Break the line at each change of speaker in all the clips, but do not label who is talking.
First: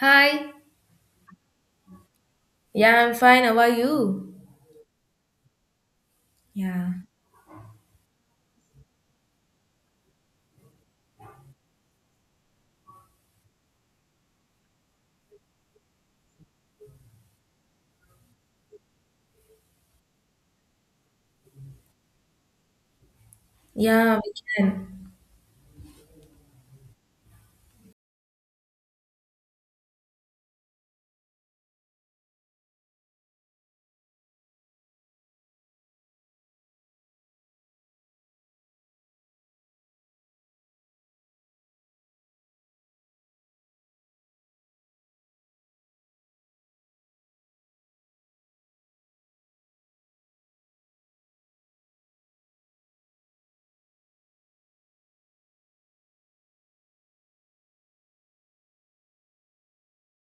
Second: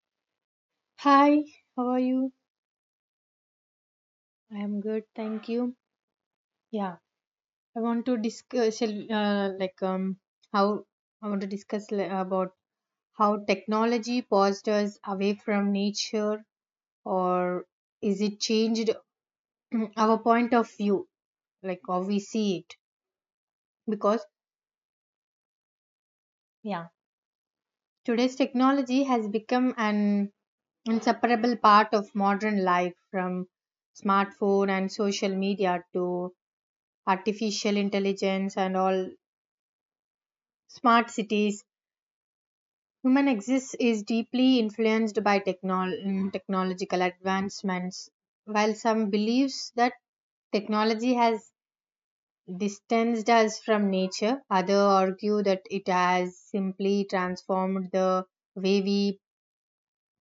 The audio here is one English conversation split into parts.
Hi.
Hi, how are you?
Yeah, I'm fine. How are you?
I am good, thank you.
Yeah.
Yeah, I want to discuss how I want to discuss li- about how technology paused us away from nature, or is it changed our point of view, like how we see it?
Yeah,
Because
we can.
yeah, today's technology has become an inseparable part of modern life, from smartphone and social media to artificial intelligence and all smart cities. Human existence is deeply influenced by technological advancements. While some believes that technology has distanced us from nature, others argue that it has simply transformed the way we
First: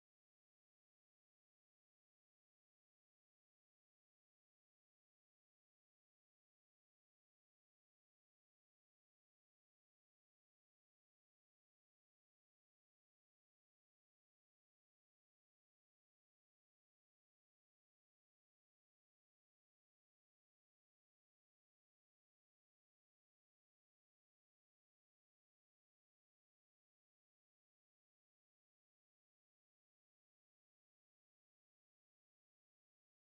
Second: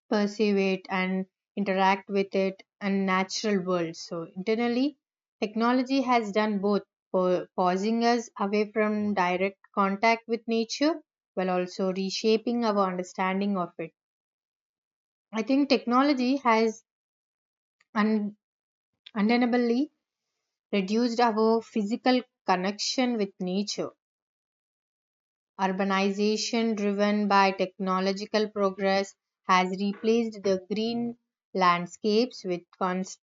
perceive it and interact with it and natural world, so internally technology has done both, pausing us away from direct contact with nature while also reshaping our understanding of it. I think technology has un- undeniably reduced our physical connection with nature. Urbanization driven by technological progress has replaced the green landscapes with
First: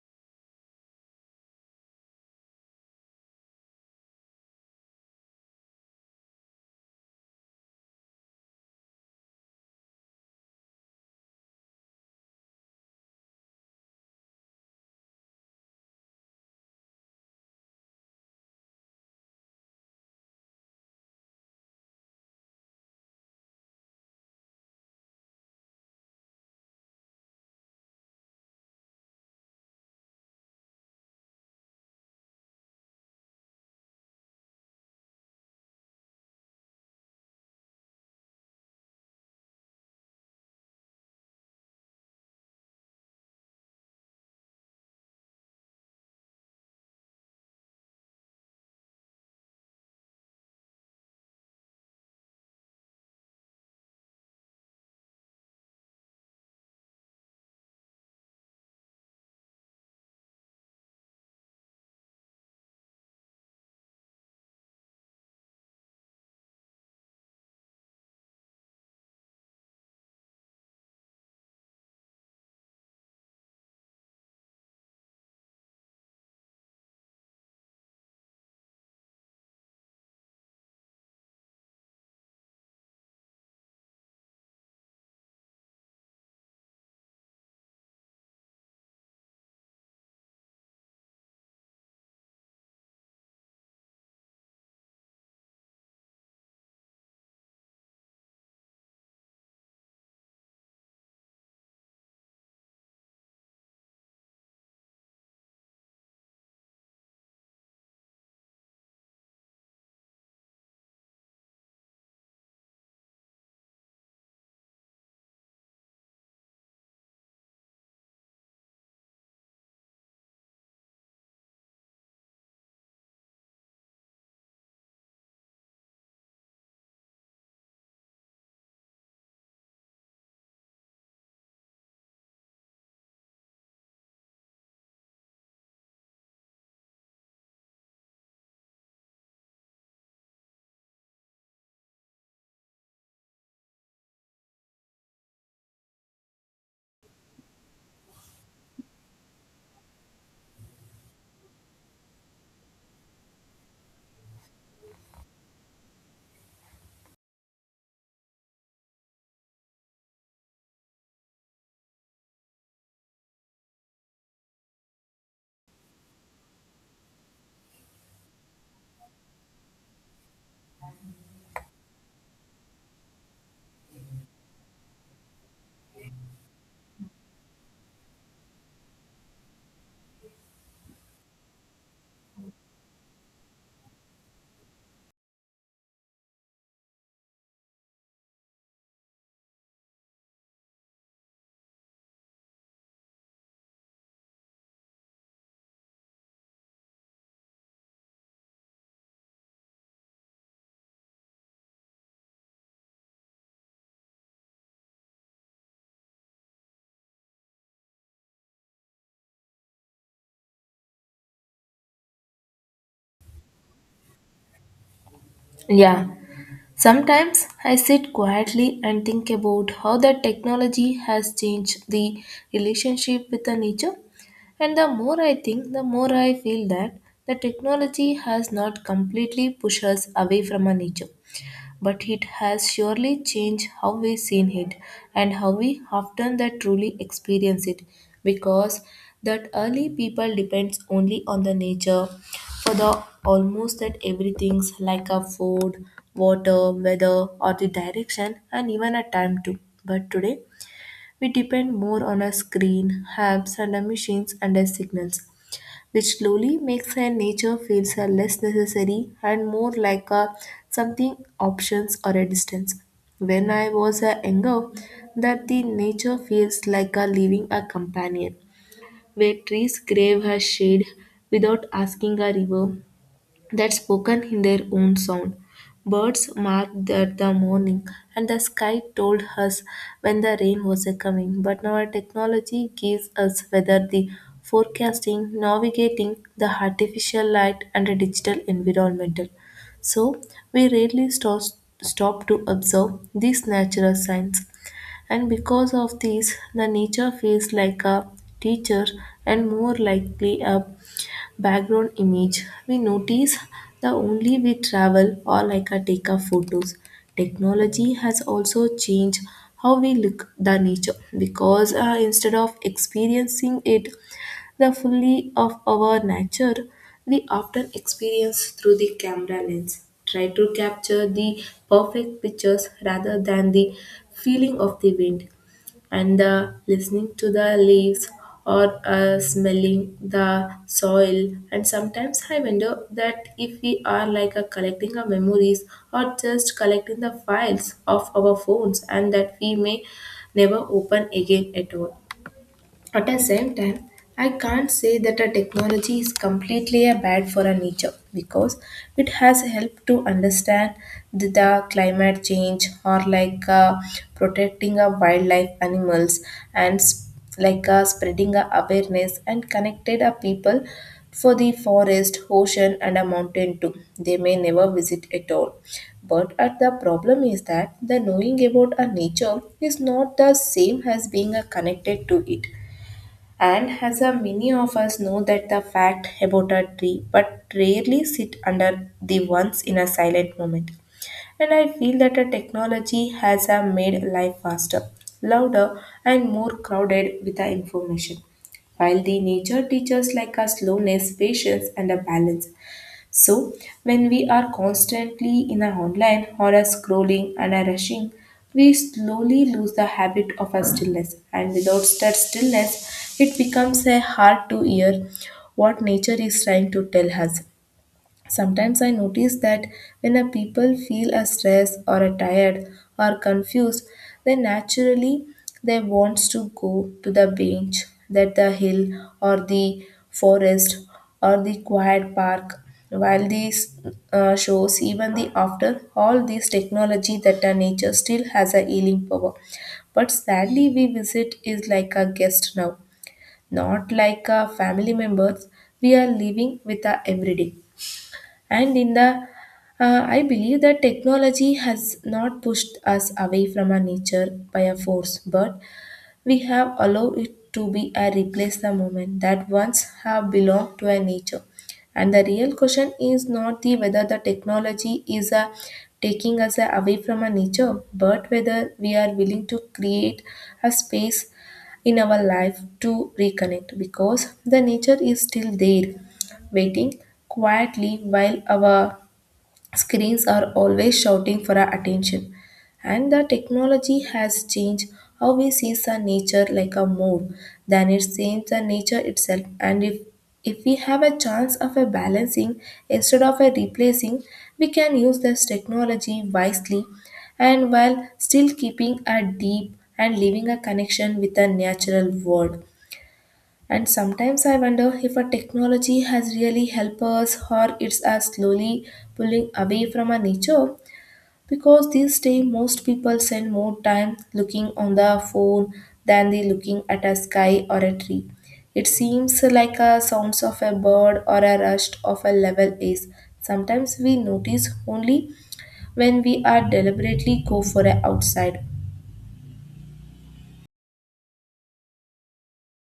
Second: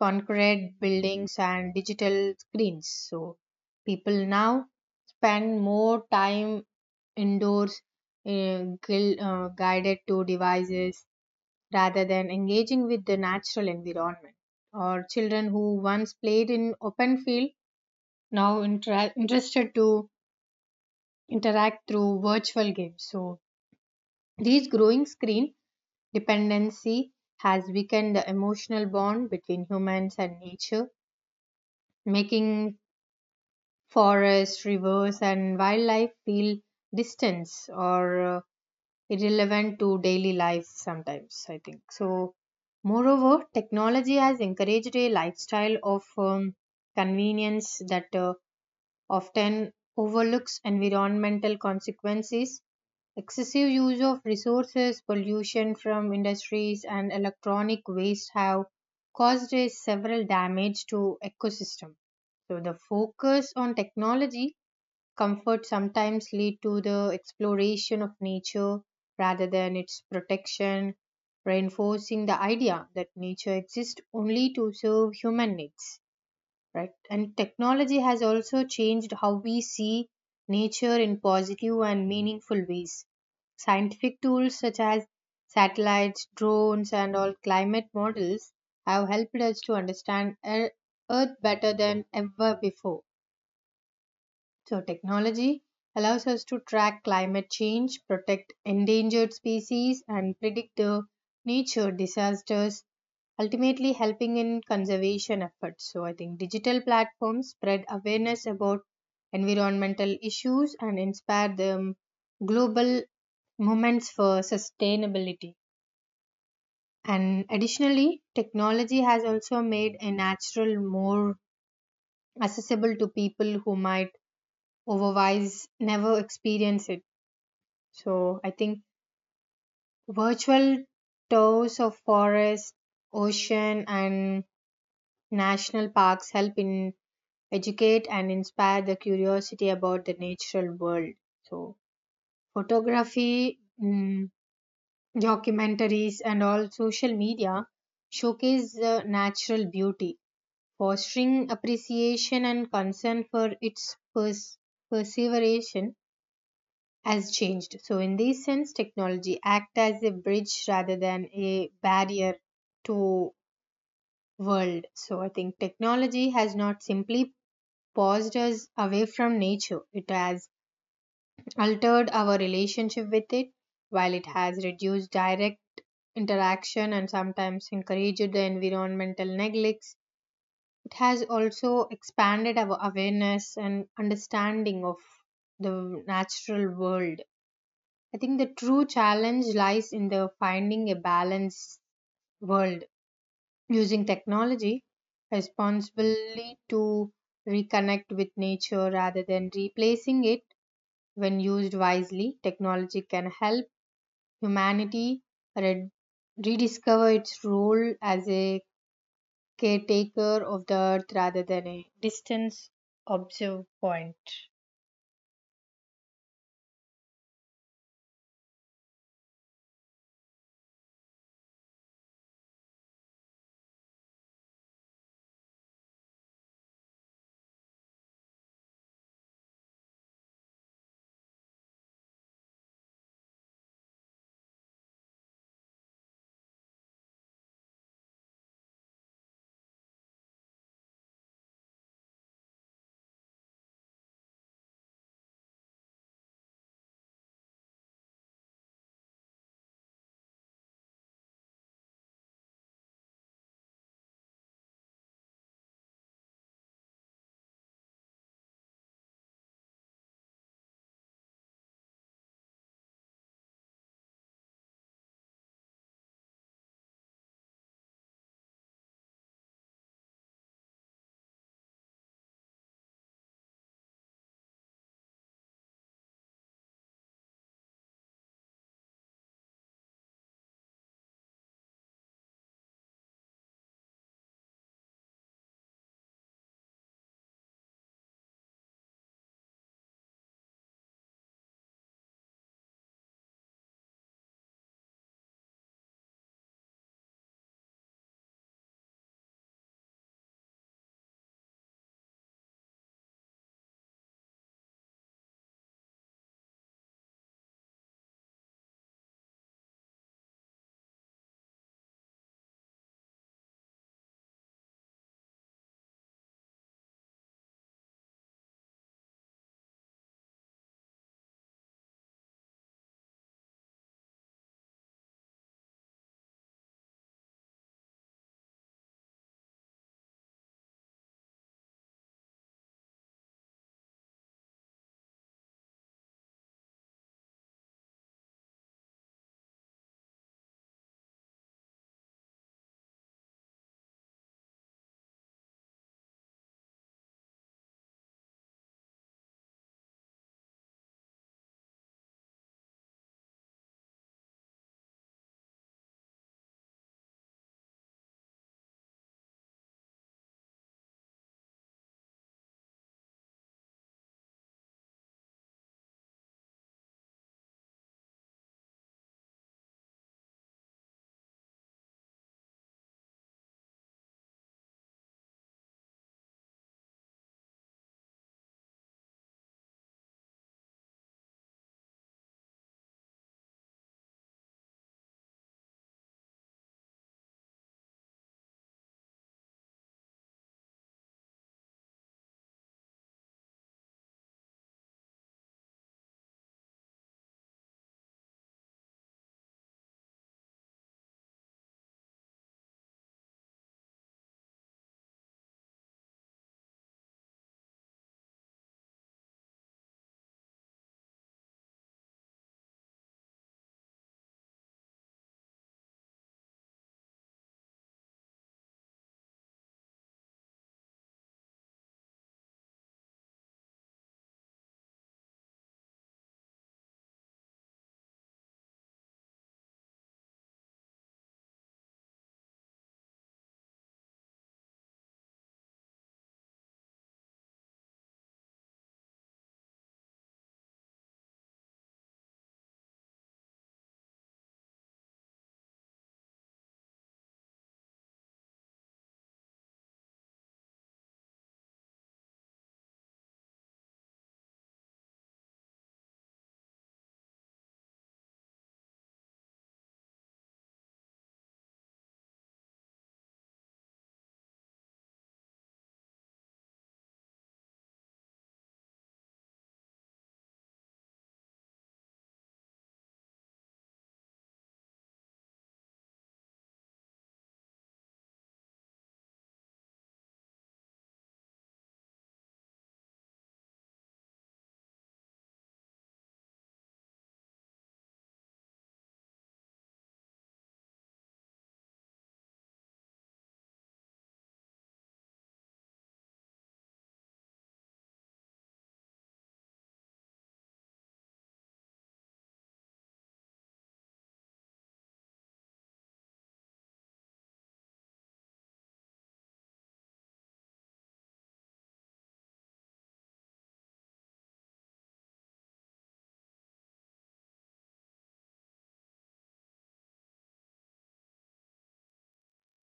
concrete buildings and digital screens. So people now spend more time indoors, uh, guided to devices rather than engaging with the natural environment. Or children who once played in open field now interested to interact through virtual games. So these growing screen dependency has weakened the emotional bond between humans and nature, making forests, rivers, and wildlife feel distant or irrelevant to daily life sometimes, I think. So, moreover, technology has encouraged a lifestyle of convenience that often overlooks environmental consequences. Excessive use of resources, pollution from industries, and electronic waste have caused a several damage to ecosystem. So the focus on technology comfort sometimes lead to the exploration of nature rather than its protection, reinforcing the idea that nature exists only to serve human needs. Right? And technology has also changed how we see nature in positive and meaningful ways. Scientific tools such as satellites, drones, and all climate models have helped us to understand Earth better than ever before. So, technology allows us to track climate change, protect endangered species, and predict the nature disasters, ultimately helping in conservation efforts. So, I think digital platforms spread awareness about environmental issues and inspire the global movements for sustainability. And additionally, technology has also made a natural more accessible to people who might otherwise never experience it. So I think virtual tours of forests, ocean, and national parks help in educate and inspire the curiosity about the natural world. So photography, documentaries, and all social media showcase natural beauty, fostering appreciation and concern for its perseveration has changed. So, in this sense, technology act as a bridge rather than a barrier to world. So, I think technology has not simply paused us away from nature; it has altered our relationship with it. While it has reduced direct interaction and sometimes encouraged the environmental neglects, it has also expanded our awareness and understanding of the natural world. I think the true challenge lies in the finding a balanced world, using technology responsibly to reconnect with nature rather than replacing it. When used wisely, technology can help humanity re- rediscover its role as a caretaker of the earth rather than a distance observe point.
Yeah. Sometimes I sit quietly and think about how the technology has changed the relationship with the nature. And the more I think, the more I feel that the technology has not completely pushed us away from our nature, but it has surely changed how we seen it and how we often that truly experience it because that early people depends only on the nature for the almost that everything's like a food, water, weather, or the direction, and even a time too. But today, we depend more on a screen, apps, and a machines and a signals, which slowly makes our nature feels a less necessary and more like a something options or a distance. When I was a younger, that the nature feels like a living a companion, where trees crave her shade without asking a river, that spoken in their own sound. Birds marked that the morning, and the sky told us when the rain was a coming. But now our technology gives us weather the forecasting, navigating the artificial light, and the digital environmental. So we rarely stop to observe these natural signs. And because of this, the nature feels like a teacher and more likely a background image we notice the only we travel or like a take a photos. Technology has also changed how we look the nature because instead of experiencing it the fully of our nature we often experience through the camera lens try to capture the perfect pictures rather than the feeling of the wind and the listening to the leaves or smelling the soil. And sometimes I wonder that if we are like a collecting our memories or just collecting the files of our phones and that we may never open again at all. At the same time, I can't say that a technology is completely a bad for our nature because it has helped to understand the climate change or like protecting our wildlife animals and like spreading our awareness and connected our people for the forest, ocean, and a mountain too. They may never visit at all. But at the problem is that the knowing about a nature is not the same as being connected to it. And as a many of us know that the fact about a tree, but rarely sit under the ones in a silent moment. And I feel that a technology has made life faster, louder, and more crowded with the information. While the nature teaches like a slowness, patience, and a balance, so, when we are constantly in our online or are scrolling and are rushing, we slowly lose the habit of our stillness. And without that stillness, it becomes a hard to hear what nature is trying to tell us. Sometimes I notice that when a people feel a stress or a tired or confused, then naturally they wants to go to the bench, that the hill or the forest or the quiet park. While these shows, even the after all this technology, that the nature still has a healing power. But sadly, we visit is like a guest now, not like a family members. We are living with our everyday. And in the I believe that technology has not pushed us away from our nature by a force, but we have allowed it to be and replace the moment that once have belonged to a nature. And the real question is not the whether the technology is a taking us away from our nature, but whether we are willing to create a space in our life to reconnect because the nature is still there waiting quietly while our screens are always shouting for our attention, and the technology has changed how we see the nature like a more than it seems the nature itself. And if we have a chance of a balancing instead of a replacing, we can use this technology wisely and while still keeping a deep and leaving a connection with the natural world. And sometimes I wonder if a technology has really helped us or it's us slowly pulling away from our nature because these days most people spend more time looking on the phone than they looking at a sky or a tree. It seems like a sounds of a bird or a rush of a level is. Sometimes we notice only when we are deliberately go for a outside.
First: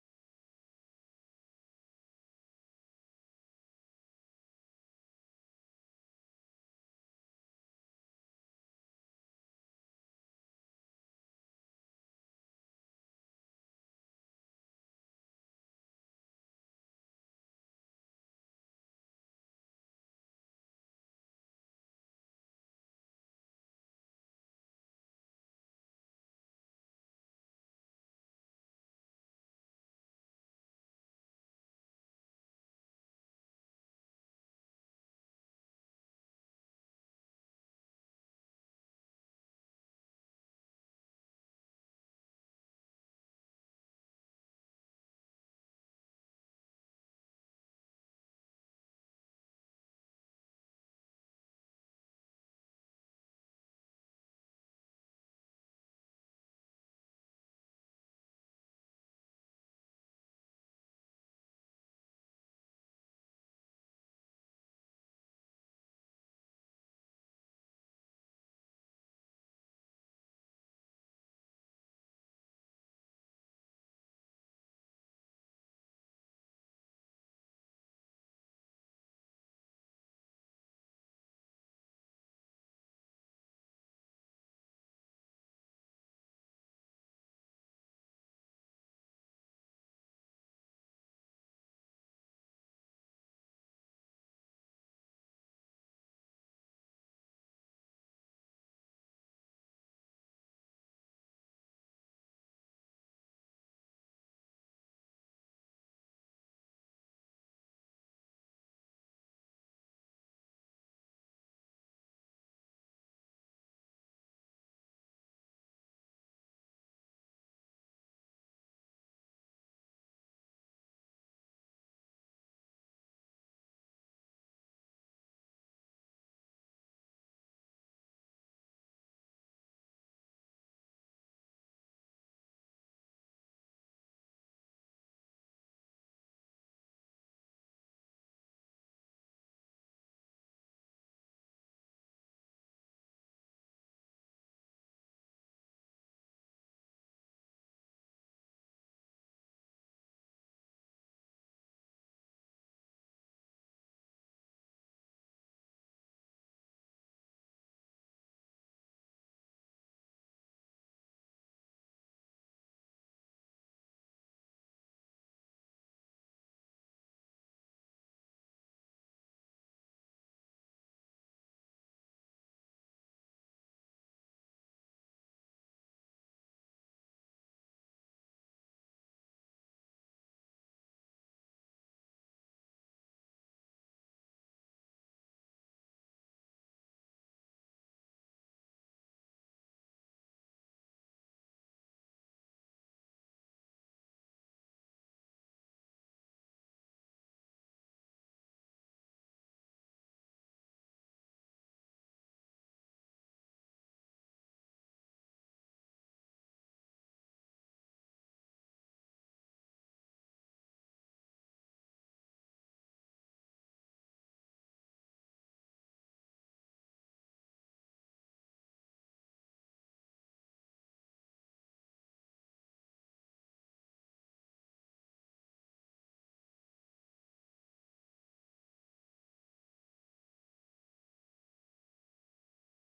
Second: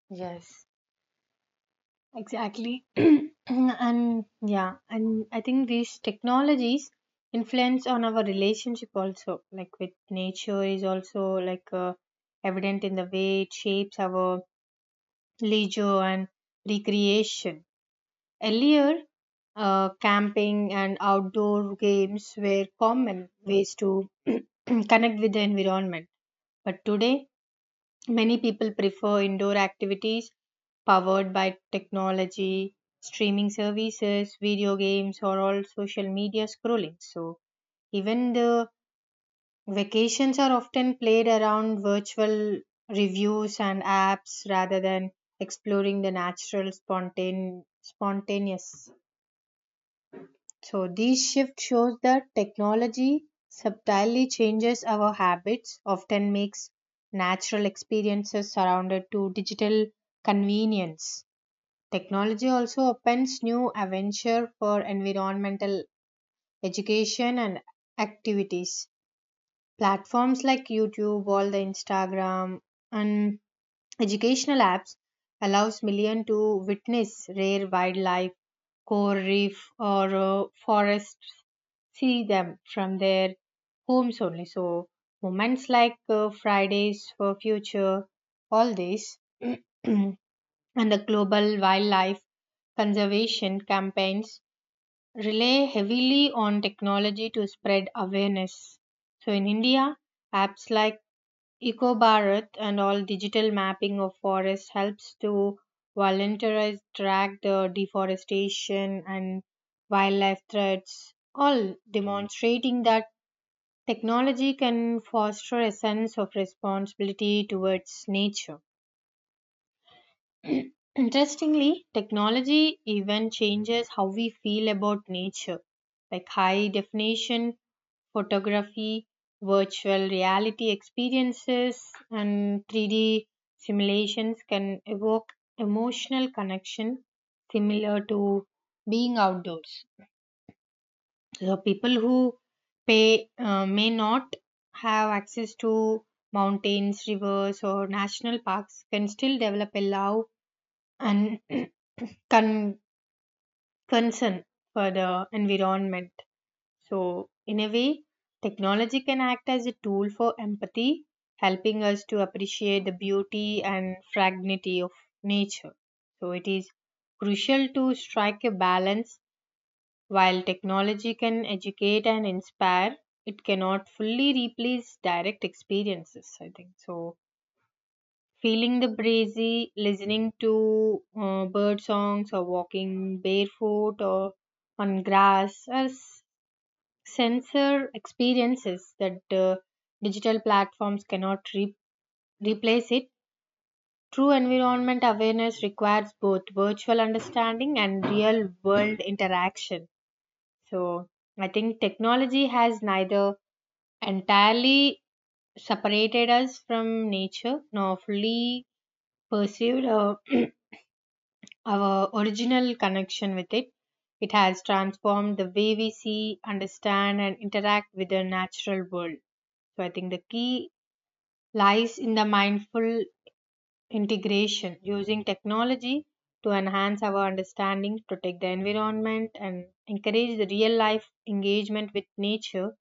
Yes. Exactly. and Yeah, and I think these technologies influence on our relationship also, like with nature, is also like evident in the way it shapes our leisure and recreation. Earlier, camping and outdoor games were common ways to connect with the environment, but today many people prefer indoor activities powered by technology, streaming services, video games, or all social media scrolling. So, even the vacations are often played around virtual reviews and apps rather than exploring the natural spontaneous. So this shift shows that technology subtly changes our habits, often makes natural experiences surrounded to digital convenience. Technology also opens new avenues for environmental education and activities. Platforms like YouTube, all the Instagram and educational apps allows million to witness rare wildlife, coral reef or forests, see them from their homes only. So moments like Fridays for Future, all these and the global wildlife conservation campaigns rely heavily on technology to spread awareness. So, in India, apps like EcoBharat and all digital mapping of forests helps to volunteers track the deforestation and wildlife threats, all demonstrating that technology can foster a sense of responsibility towards nature. Interestingly, technology even changes how we feel about nature, like high definition photography, virtual reality experiences, and 3D simulations can evoke emotional connection similar to being outdoors. So, people who pay, may not have access to mountains, rivers, or national parks can still develop a love and con- concern for the environment. So, in a way, technology can act as a tool for empathy, helping us to appreciate the beauty and fragility of nature. So, it is crucial to strike a balance. While technology can educate and inspire, it cannot fully replace direct experiences, I think. So, feeling the breezy, listening to bird songs, or walking barefoot or on grass are sensor experiences that digital platforms cannot replace it. True environment awareness requires both virtual understanding and real world interaction. So, I think technology has neither entirely separated us from nature nor fully pursued or our original connection with it. It has transformed the way we see, understand, and interact with the natural world. So I think the key lies in the mindful integration, using technology to enhance our understanding, protect the environment, and encourage the real life engagement with nature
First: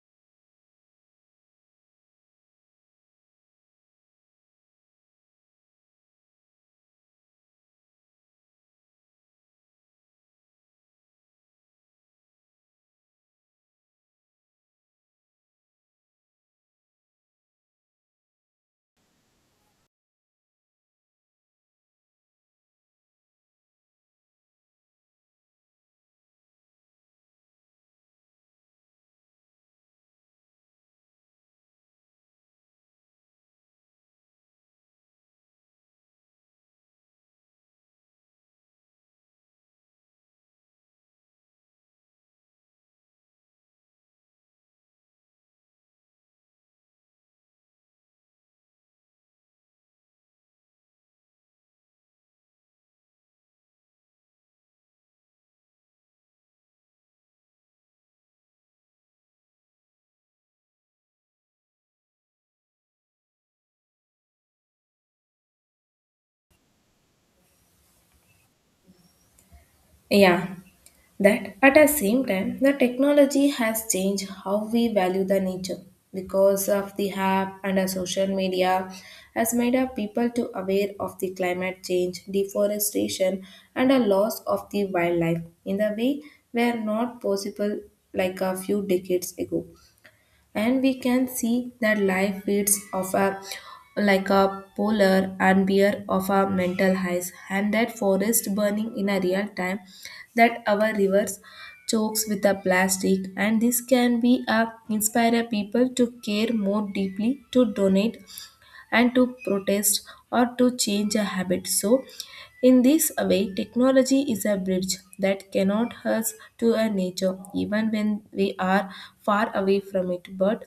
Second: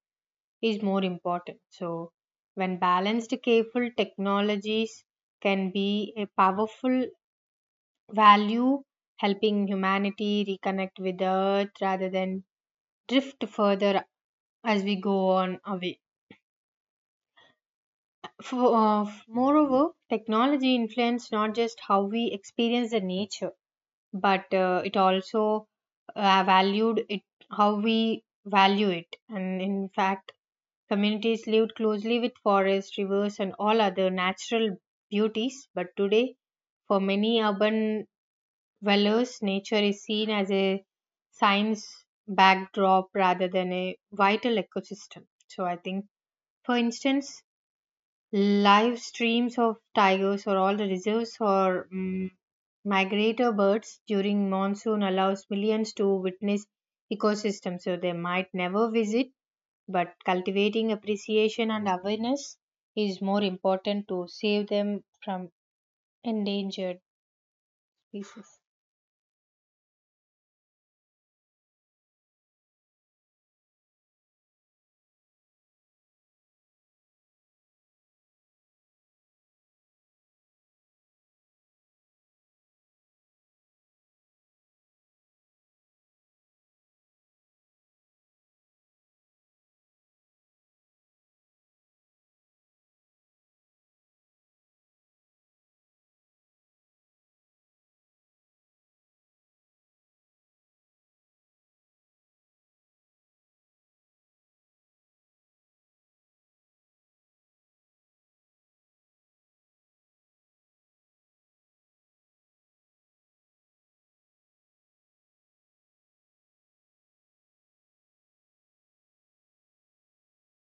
is more important. So when balanced, careful technologies can be a powerful value helping humanity reconnect with the earth rather than drift further as we go on away. For, moreover, technology influences not just how we experience the nature, but it also valued it how we value it. And in fact, communities lived closely with forests, rivers, and all other natural beauties. But today, for many urban Wellers, nature is seen as a science backdrop rather than a vital ecosystem. So I think, for instance, live streams of tigers or all the reserves or migrator birds during monsoon allows millions to witness ecosystems. So they might never visit, but cultivating appreciation and awareness is more important to save them from endangered species.
Yeah, that at the same time, the technology has changed how we value the nature because of the app and the social media has made our people to aware of the climate change, deforestation, and a loss of the wildlife in the way were not possible like a few decades ago. And we can see that life feeds of a like a polar and bear of our mental highs and that forest burning in a real time, that our rivers chokes with a plastic, and this can be a inspire people to care more deeply, to donate and to protest or to change a habit. So in this way technology is a bridge that cannot hurt to a nature even when we are far away from it, but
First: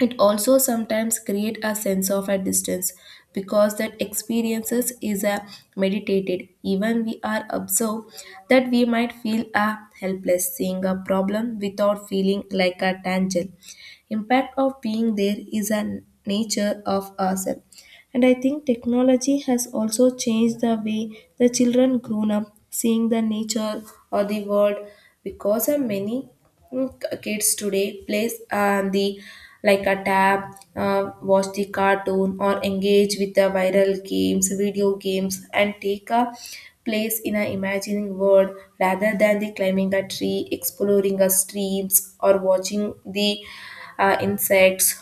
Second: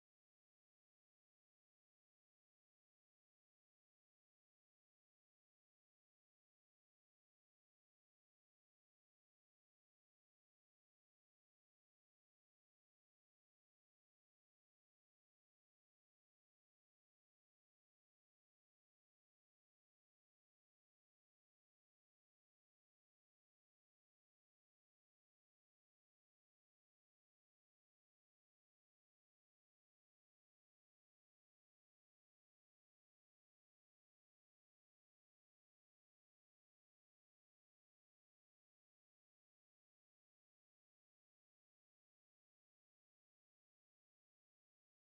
it also sometimes create a sense of a distance because that experiences is a meditated. Even we are observed that we might feel a helpless seeing a problem without feeling like a tangle. Impact of being there is a nature of ourselves. And I think technology has also changed the way the children grown up seeing the nature or the world because of many mm, kids today plays on the like a tab, watch the cartoon or engage with the viral games, video games and take a place in an imagining world rather than the climbing a tree, exploring a streams or watching the insects.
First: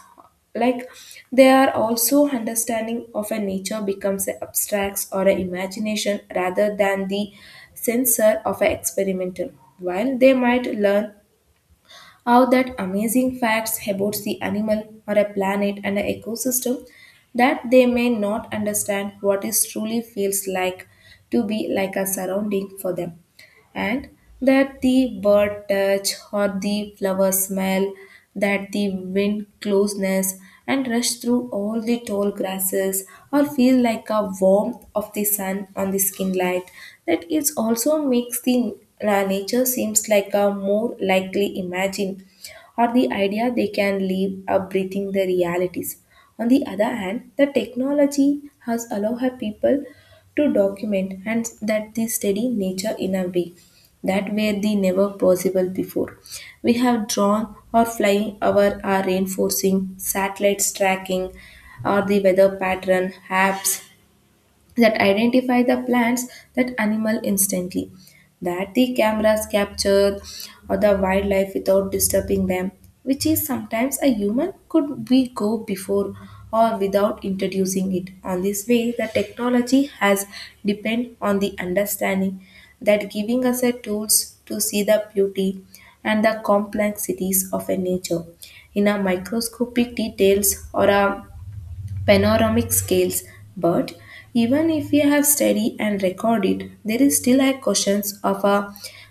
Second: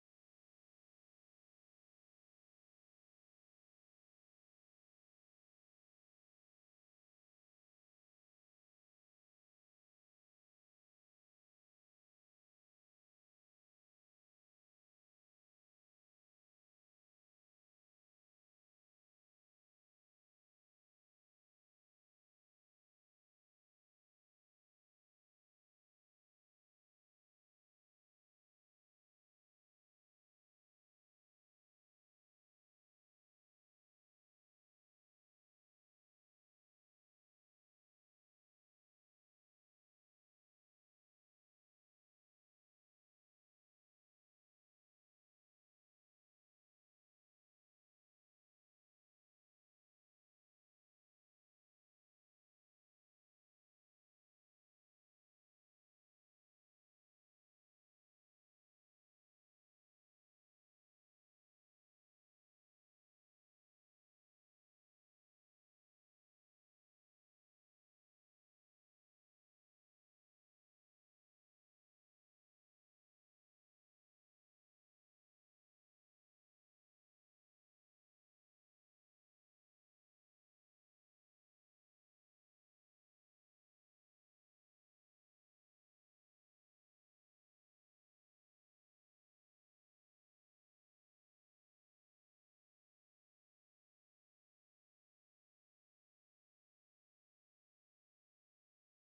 Like they are also understanding of a nature becomes an abstracts or an imagination rather than the censor of an experimental. While they might learn how that amazing facts about the animal or a planet and an ecosystem that they may not understand what is truly feels like to be like a surrounding for them. And that the bird touch or the flower smell, that the wind closeness and rush through all the tall grasses or feel like a warmth of the sun on the skin light, that it also makes the nature seems like a more likely imagine or the idea they can live up breathing the realities. On the other hand, the technology has allowed her people to document and that the steady nature in a way that were the never possible before. We have drawn or flying over our are reinforcing satellites tracking or the weather pattern apps that identify the plants, that animal instantly, that the cameras capture or the wildlife without disturbing them, which is sometimes a human could we go before or without introducing it. On this way the technology has depend on the understanding, that giving us a tools to see the beauty and the complexities of a nature in a microscopic details or a panoramic scales. But even if we have studied and recorded, there is still a questions of a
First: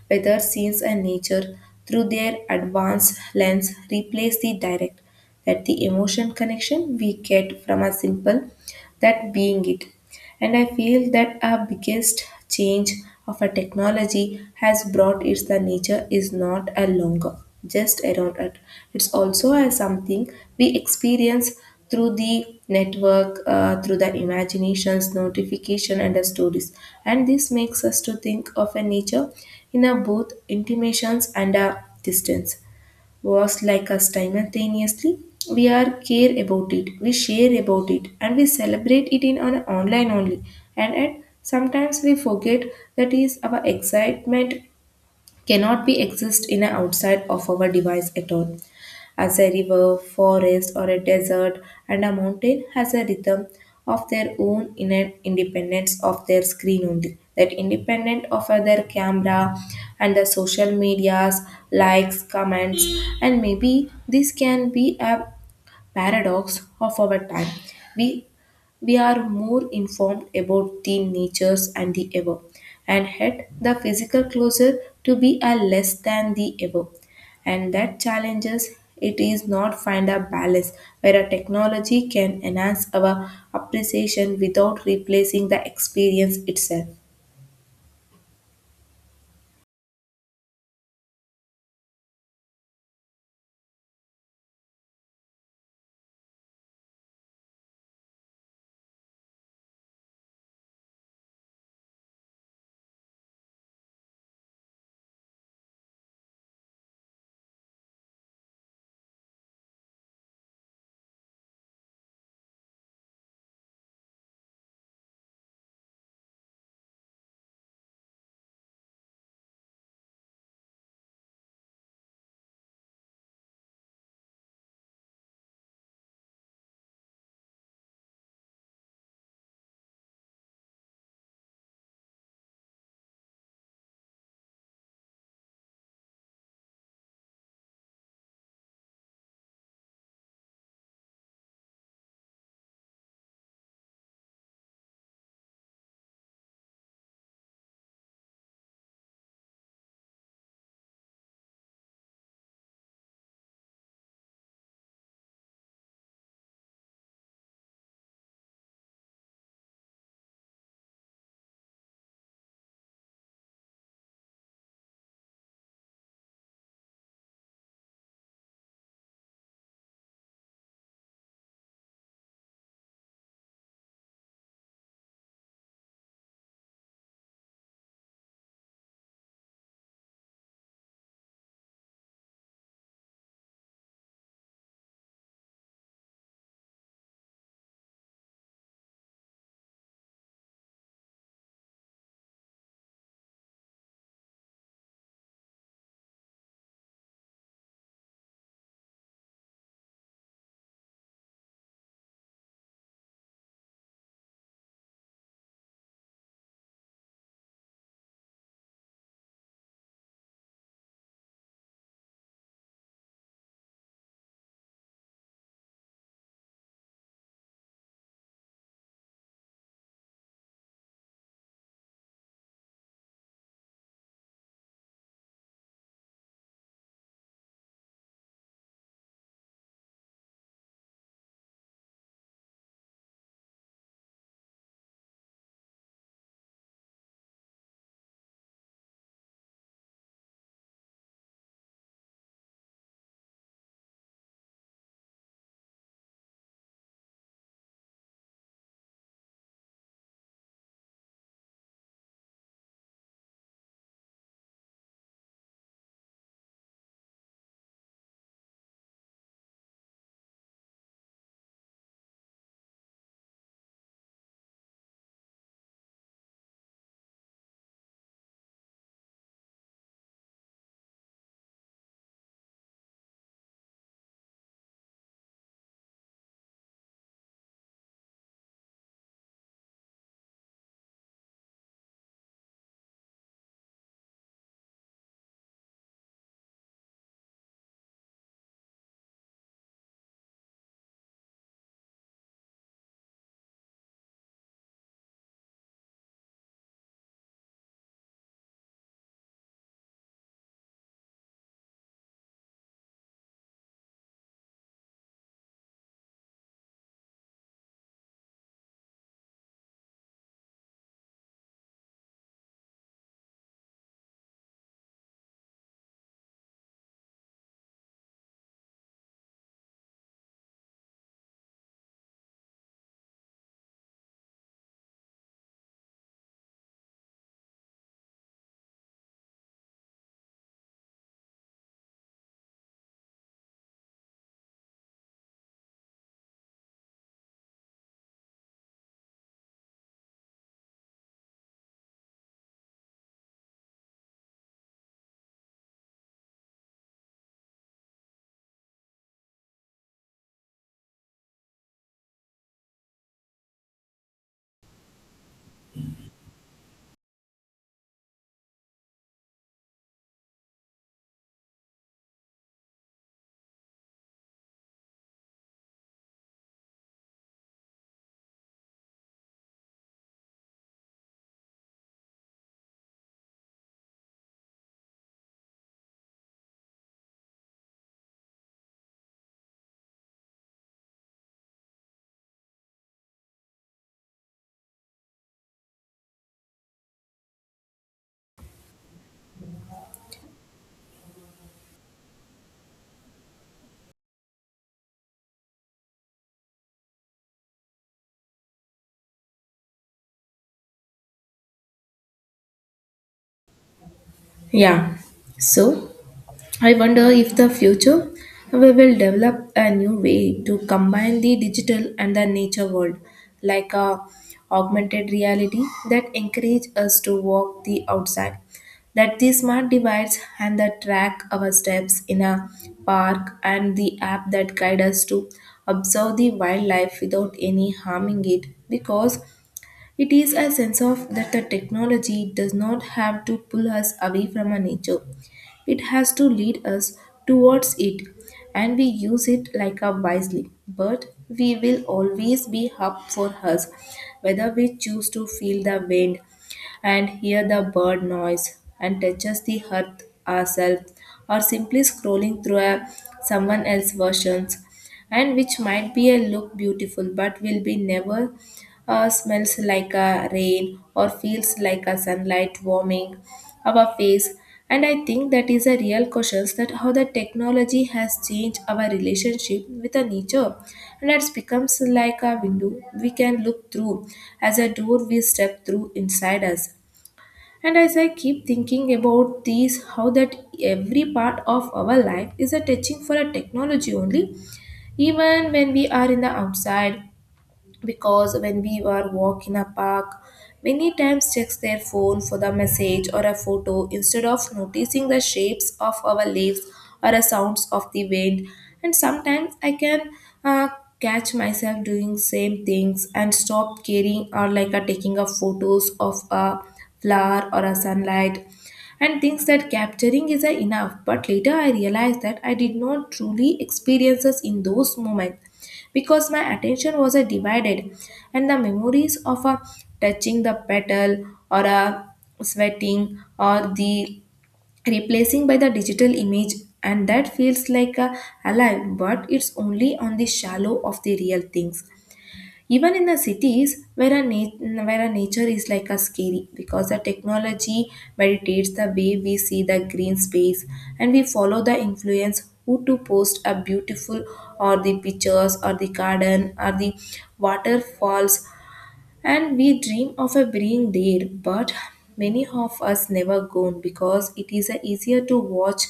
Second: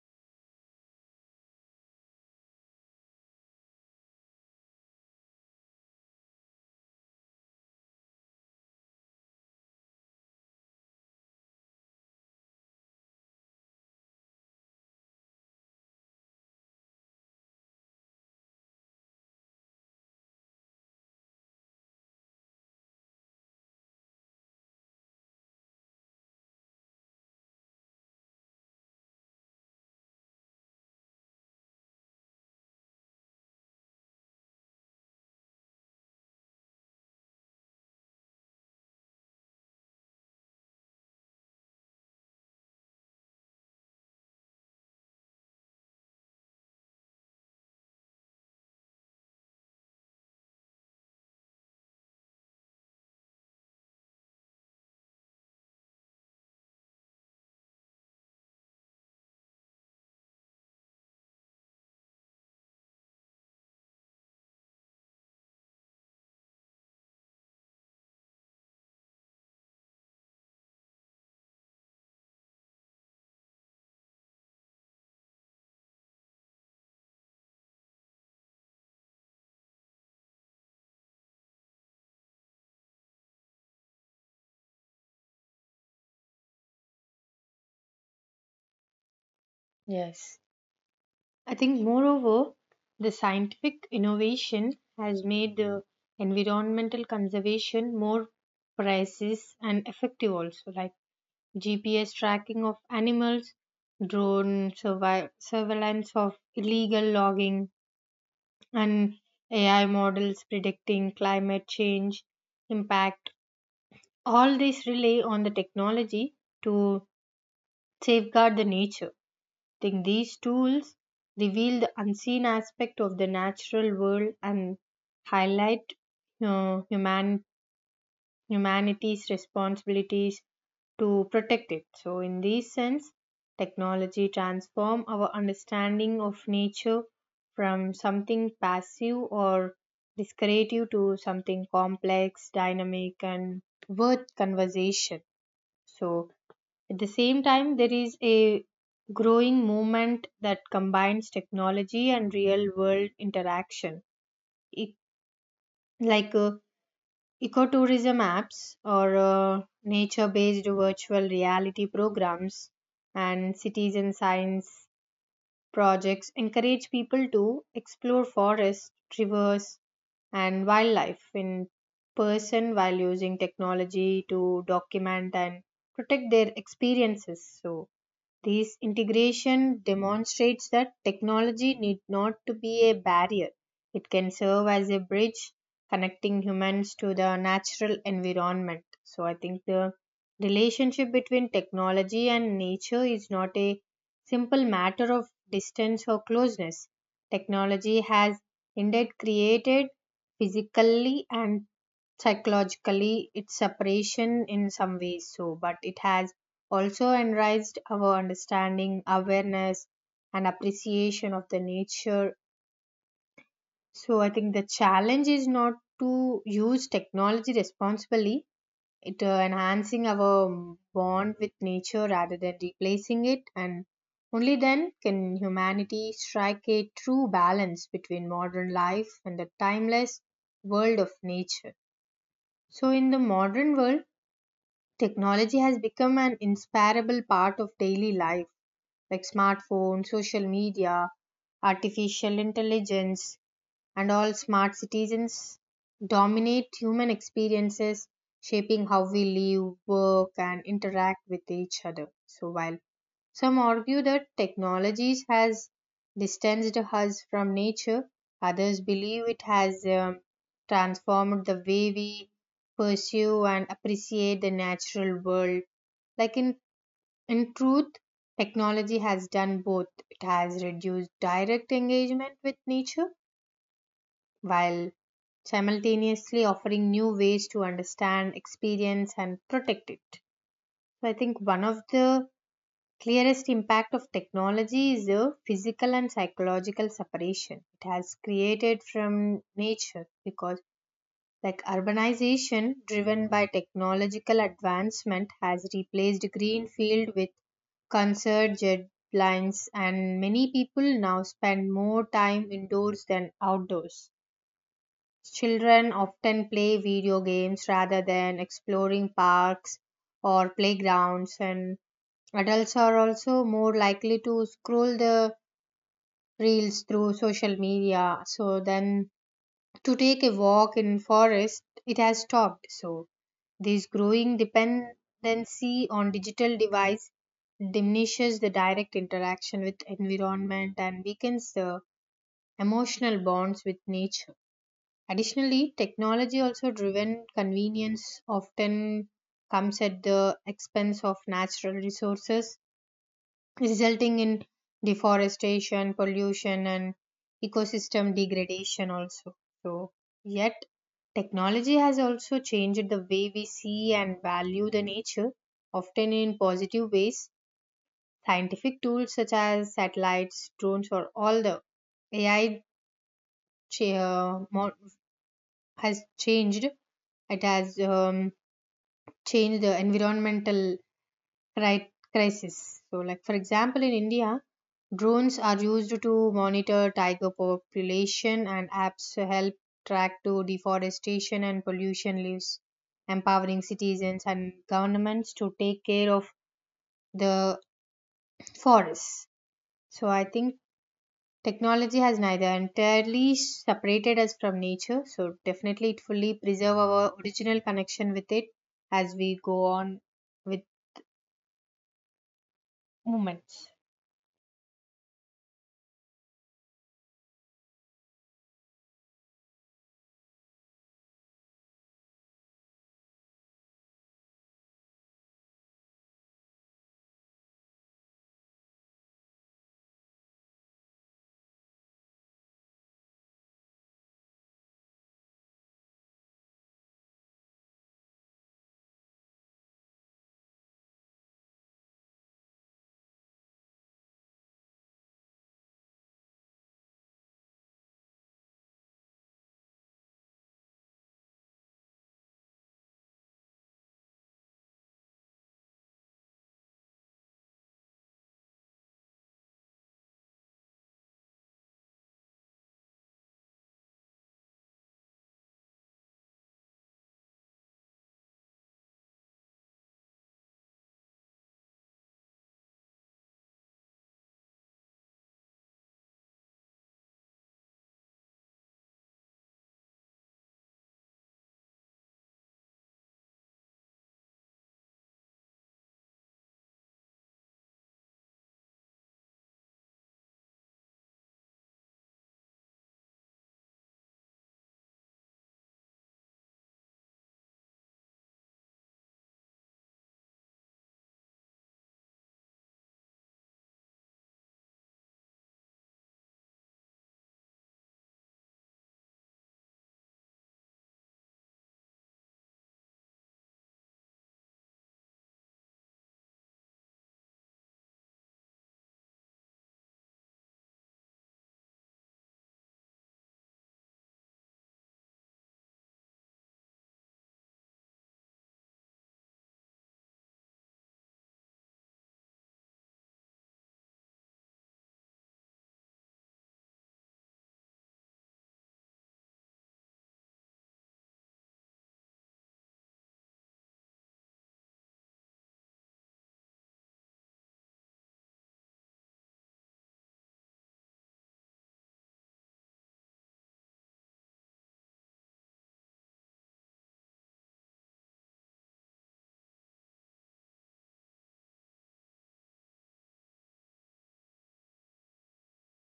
whether scenes and nature through their advanced lens replace the direct that the emotion connection we get from a simple that being it. And I feel that our biggest change of our technology has brought is the nature is not a longer just around it. It's also a something we experience through the network, through the imaginations, notification, and the stories. And this makes us to think of a nature in a both intimations and a distance was like us simultaneously. We are care about it, we share about it, and we celebrate it in our online only. And at sometimes we forget that is our excitement cannot be exist in a outside of our device at all. As a river, forest, or a desert, and a mountain has a rhythm of their own inner independence of their screen only. That independent of their camera and the social medias, likes, comments, and maybe this can be a paradox of our time. We we are more informed about the natures and the ever, and yet the physical closer to be a less than the ever. And that challenges it is not find a balance where a technology can enhance our appreciation without replacing the experience itself.
Yes. I think, moreover, the scientific innovation has made environmental conservation more precise and effective, also, like GPS tracking of animals, surveillance of illegal logging, and AI models predicting climate change impact. All these rely on the technology to safeguard the nature. Think these tools reveal the unseen aspect of the natural world and highlight uh, human humanity's responsibilities to protect it. So in this sense technology transform our understanding of nature from something passive or discretive to something complex, dynamic and worth conversation. So at the same time, there is a growing movement that combines technology and real world interaction, E- like ecotourism apps or nature based virtual reality programs and citizen science projects encourage people to explore forests, rivers, and wildlife in person while using technology to document and protect their experiences. So, this integration demonstrates that technology need not to be a barrier. It can serve as a bridge connecting humans to the natural environment. So I think the relationship between technology and nature is not a simple matter of distance or closeness. Technology has indeed created physically and psychologically it's separation in some ways, so but it has also enriched our understanding, awareness and appreciation of the nature. So I think the challenge is not to use technology responsibly, it enhancing our bond with nature rather than replacing it, and only then can humanity strike a true balance between modern life and the timeless world of nature. So in the modern world, technology has become an inseparable part of daily life, like smartphones, social media, artificial intelligence, and all smart citizens dominate human experiences, shaping how we live, work, and interact with each other. So, while some argue that technologies has distanced us from nature, others believe it has transformed the way we pursue and appreciate the natural world. Like in truth, technology has done both. It has reduced direct engagement with nature while simultaneously offering new ways to understand, experience, and protect it. So I think one of the clearest impact of technology is the physical and psychological separation it has created from nature. Because like urbanization driven by technological advancement has replaced greenfield with concert jet lines, and many people now spend more time indoors than outdoors. Children often play video games rather than exploring parks or playgrounds, and adults are also more likely to scroll the reels through social media, so then to take a walk in forest it has stopped. So this growing dependency on digital device diminishes the direct interaction with environment and weakens the emotional bonds with nature. Additionally, technology also driven convenience often comes at the expense of natural resources, resulting in deforestation, pollution, and ecosystem degradation also. So, yet technology has also changed the way we see and value the nature, often in positive ways. Scientific tools such as satellites, drones, or all the AI cha- uh, mo- has changed. It has changed the environmental crisis. So, like for example, in India, drones are used to monitor tiger population and apps help track to deforestation and pollution leaves, empowering citizens and governments to take care of the forests. So I think technology has neither entirely separated us from nature, so definitely it fully preserve our original connection with it as we go on with movements.
Yeah. So I wonder if the future we will develop a new way to combine the digital and the nature world, like a augmented reality that encourage us to walk the outside, that the smart device and the track our steps in a park and the app that guide us to observe the wildlife without any harming it because it is a sense of that the technology does not have to pull us away from our nature. It has to lead us towards it and we use it like a wisely. But we will always be up for us whether we choose to feel the wind and hear the bird noise and touches the earth ourselves or simply scrolling through a someone else's versions and which might be a look beautiful but will be never smells like a rain or feels like a sunlight warming our face. And I think that is a real question that how the technology has changed our relationship with the nature and it becomes like a window we can look through as a door we step through inside us. And as I keep thinking about these, how that every part of our life is a touching for a technology only, even when we are in the outside, because when we were walk in a park many times checks their phone for the message or a photo instead of noticing the shapes of our leaves or the sounds of the wind. And sometimes I can uh, catch myself doing same things and stop caring or like a taking of photos of a flower or a sunlight and thinks that capturing is a enough, but later I realized that I did not truly experiences in those moments because my attention was divided and the memories of touching the petal or sweating or the replacing by the digital image, and that feels like alive, but it's only on the shallow of the real things. Even in the cities where a, where a nature is like a scary because the technology meditates the way we see the green space and we follow the influence who to post a beautiful or the pictures or the garden or the waterfalls, and we dream of being there, but many of us never go because it is easier to watch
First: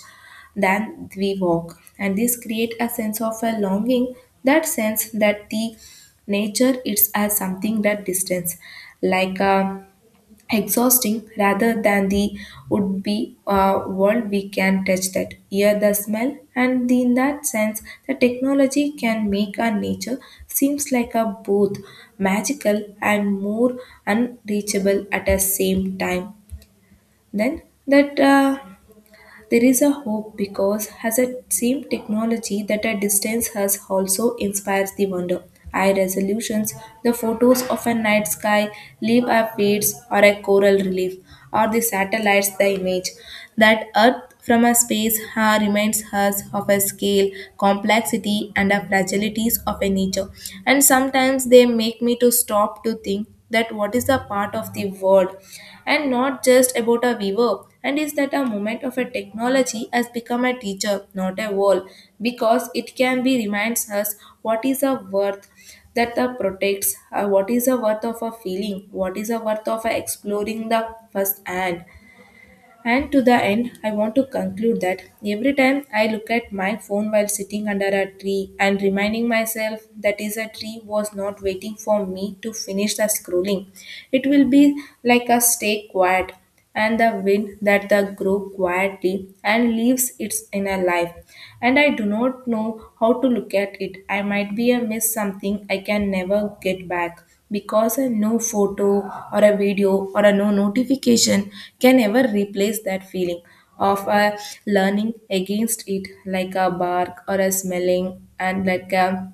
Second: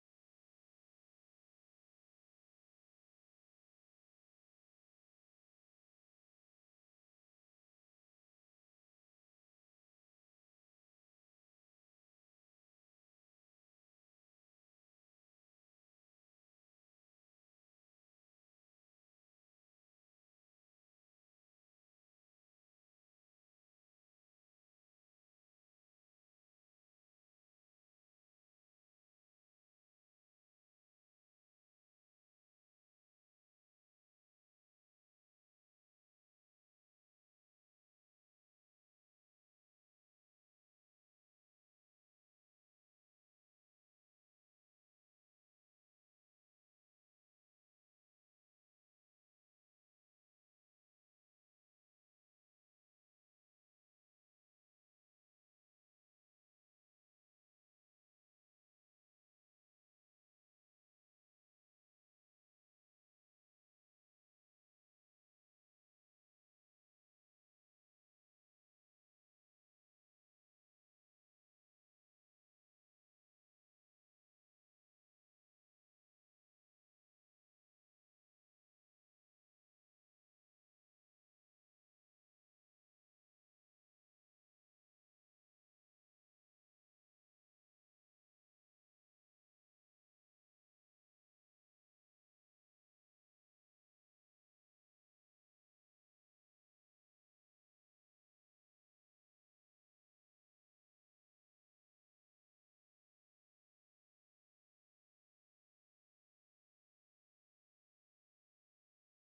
than we walk. And this create a sense of a longing, that sense that the nature is as something that distance, like a exhausting rather than the would be world we can touch that hear the smell. And in that sense the technology can make our nature seems like a both magical and more unreachable at the same time. Then that there is a hope because has a same technology that at distance has also inspires the wonder. High resolutions, the photos of a night sky, leaf updates or a coral relief, or the satellites the image. That Earth from a space ha, reminds us of a scale, complexity, and a fragilities of a nature. And sometimes they make me to stop to think that what is a part of the world and not just about a viewer, and is that a moment of a technology has become a teacher, not a wall, because it can be reminds us what is a worth that the protects, what is the worth of a feeling, what is the worth of a exploring the first hand. And to the end, I want to conclude that every time I look at my phone while sitting under a tree and reminding myself that is a tree was not waiting for me to finish the scrolling, it will be like a stay quiet and the wind that the grow quietly and leaves its inner life. And I do not know how to look at it. I might be a miss something I can never get back because a no photo or a video or a no notification can ever replace that feeling of a learning against it like a bark or a smelling and like a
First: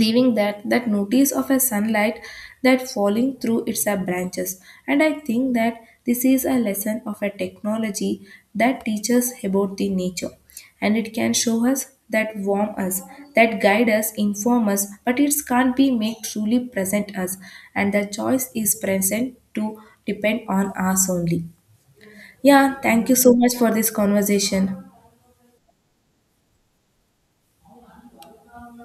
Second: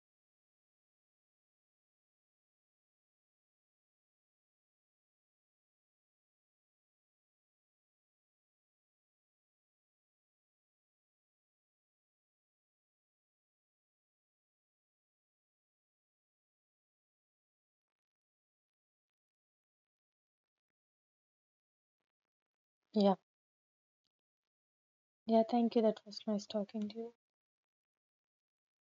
leaving that that notice of a sunlight that falling through its branches. And I think that this is a lesson of a technology that teaches about the nature, and it can show us that warm us that guide us inform us, but it can't be make truly present us. And the choice is present to depend on us only. Yeah, thank
Yeah,
you so much for this conversation.
yeah, thank you. That was nice talking to you.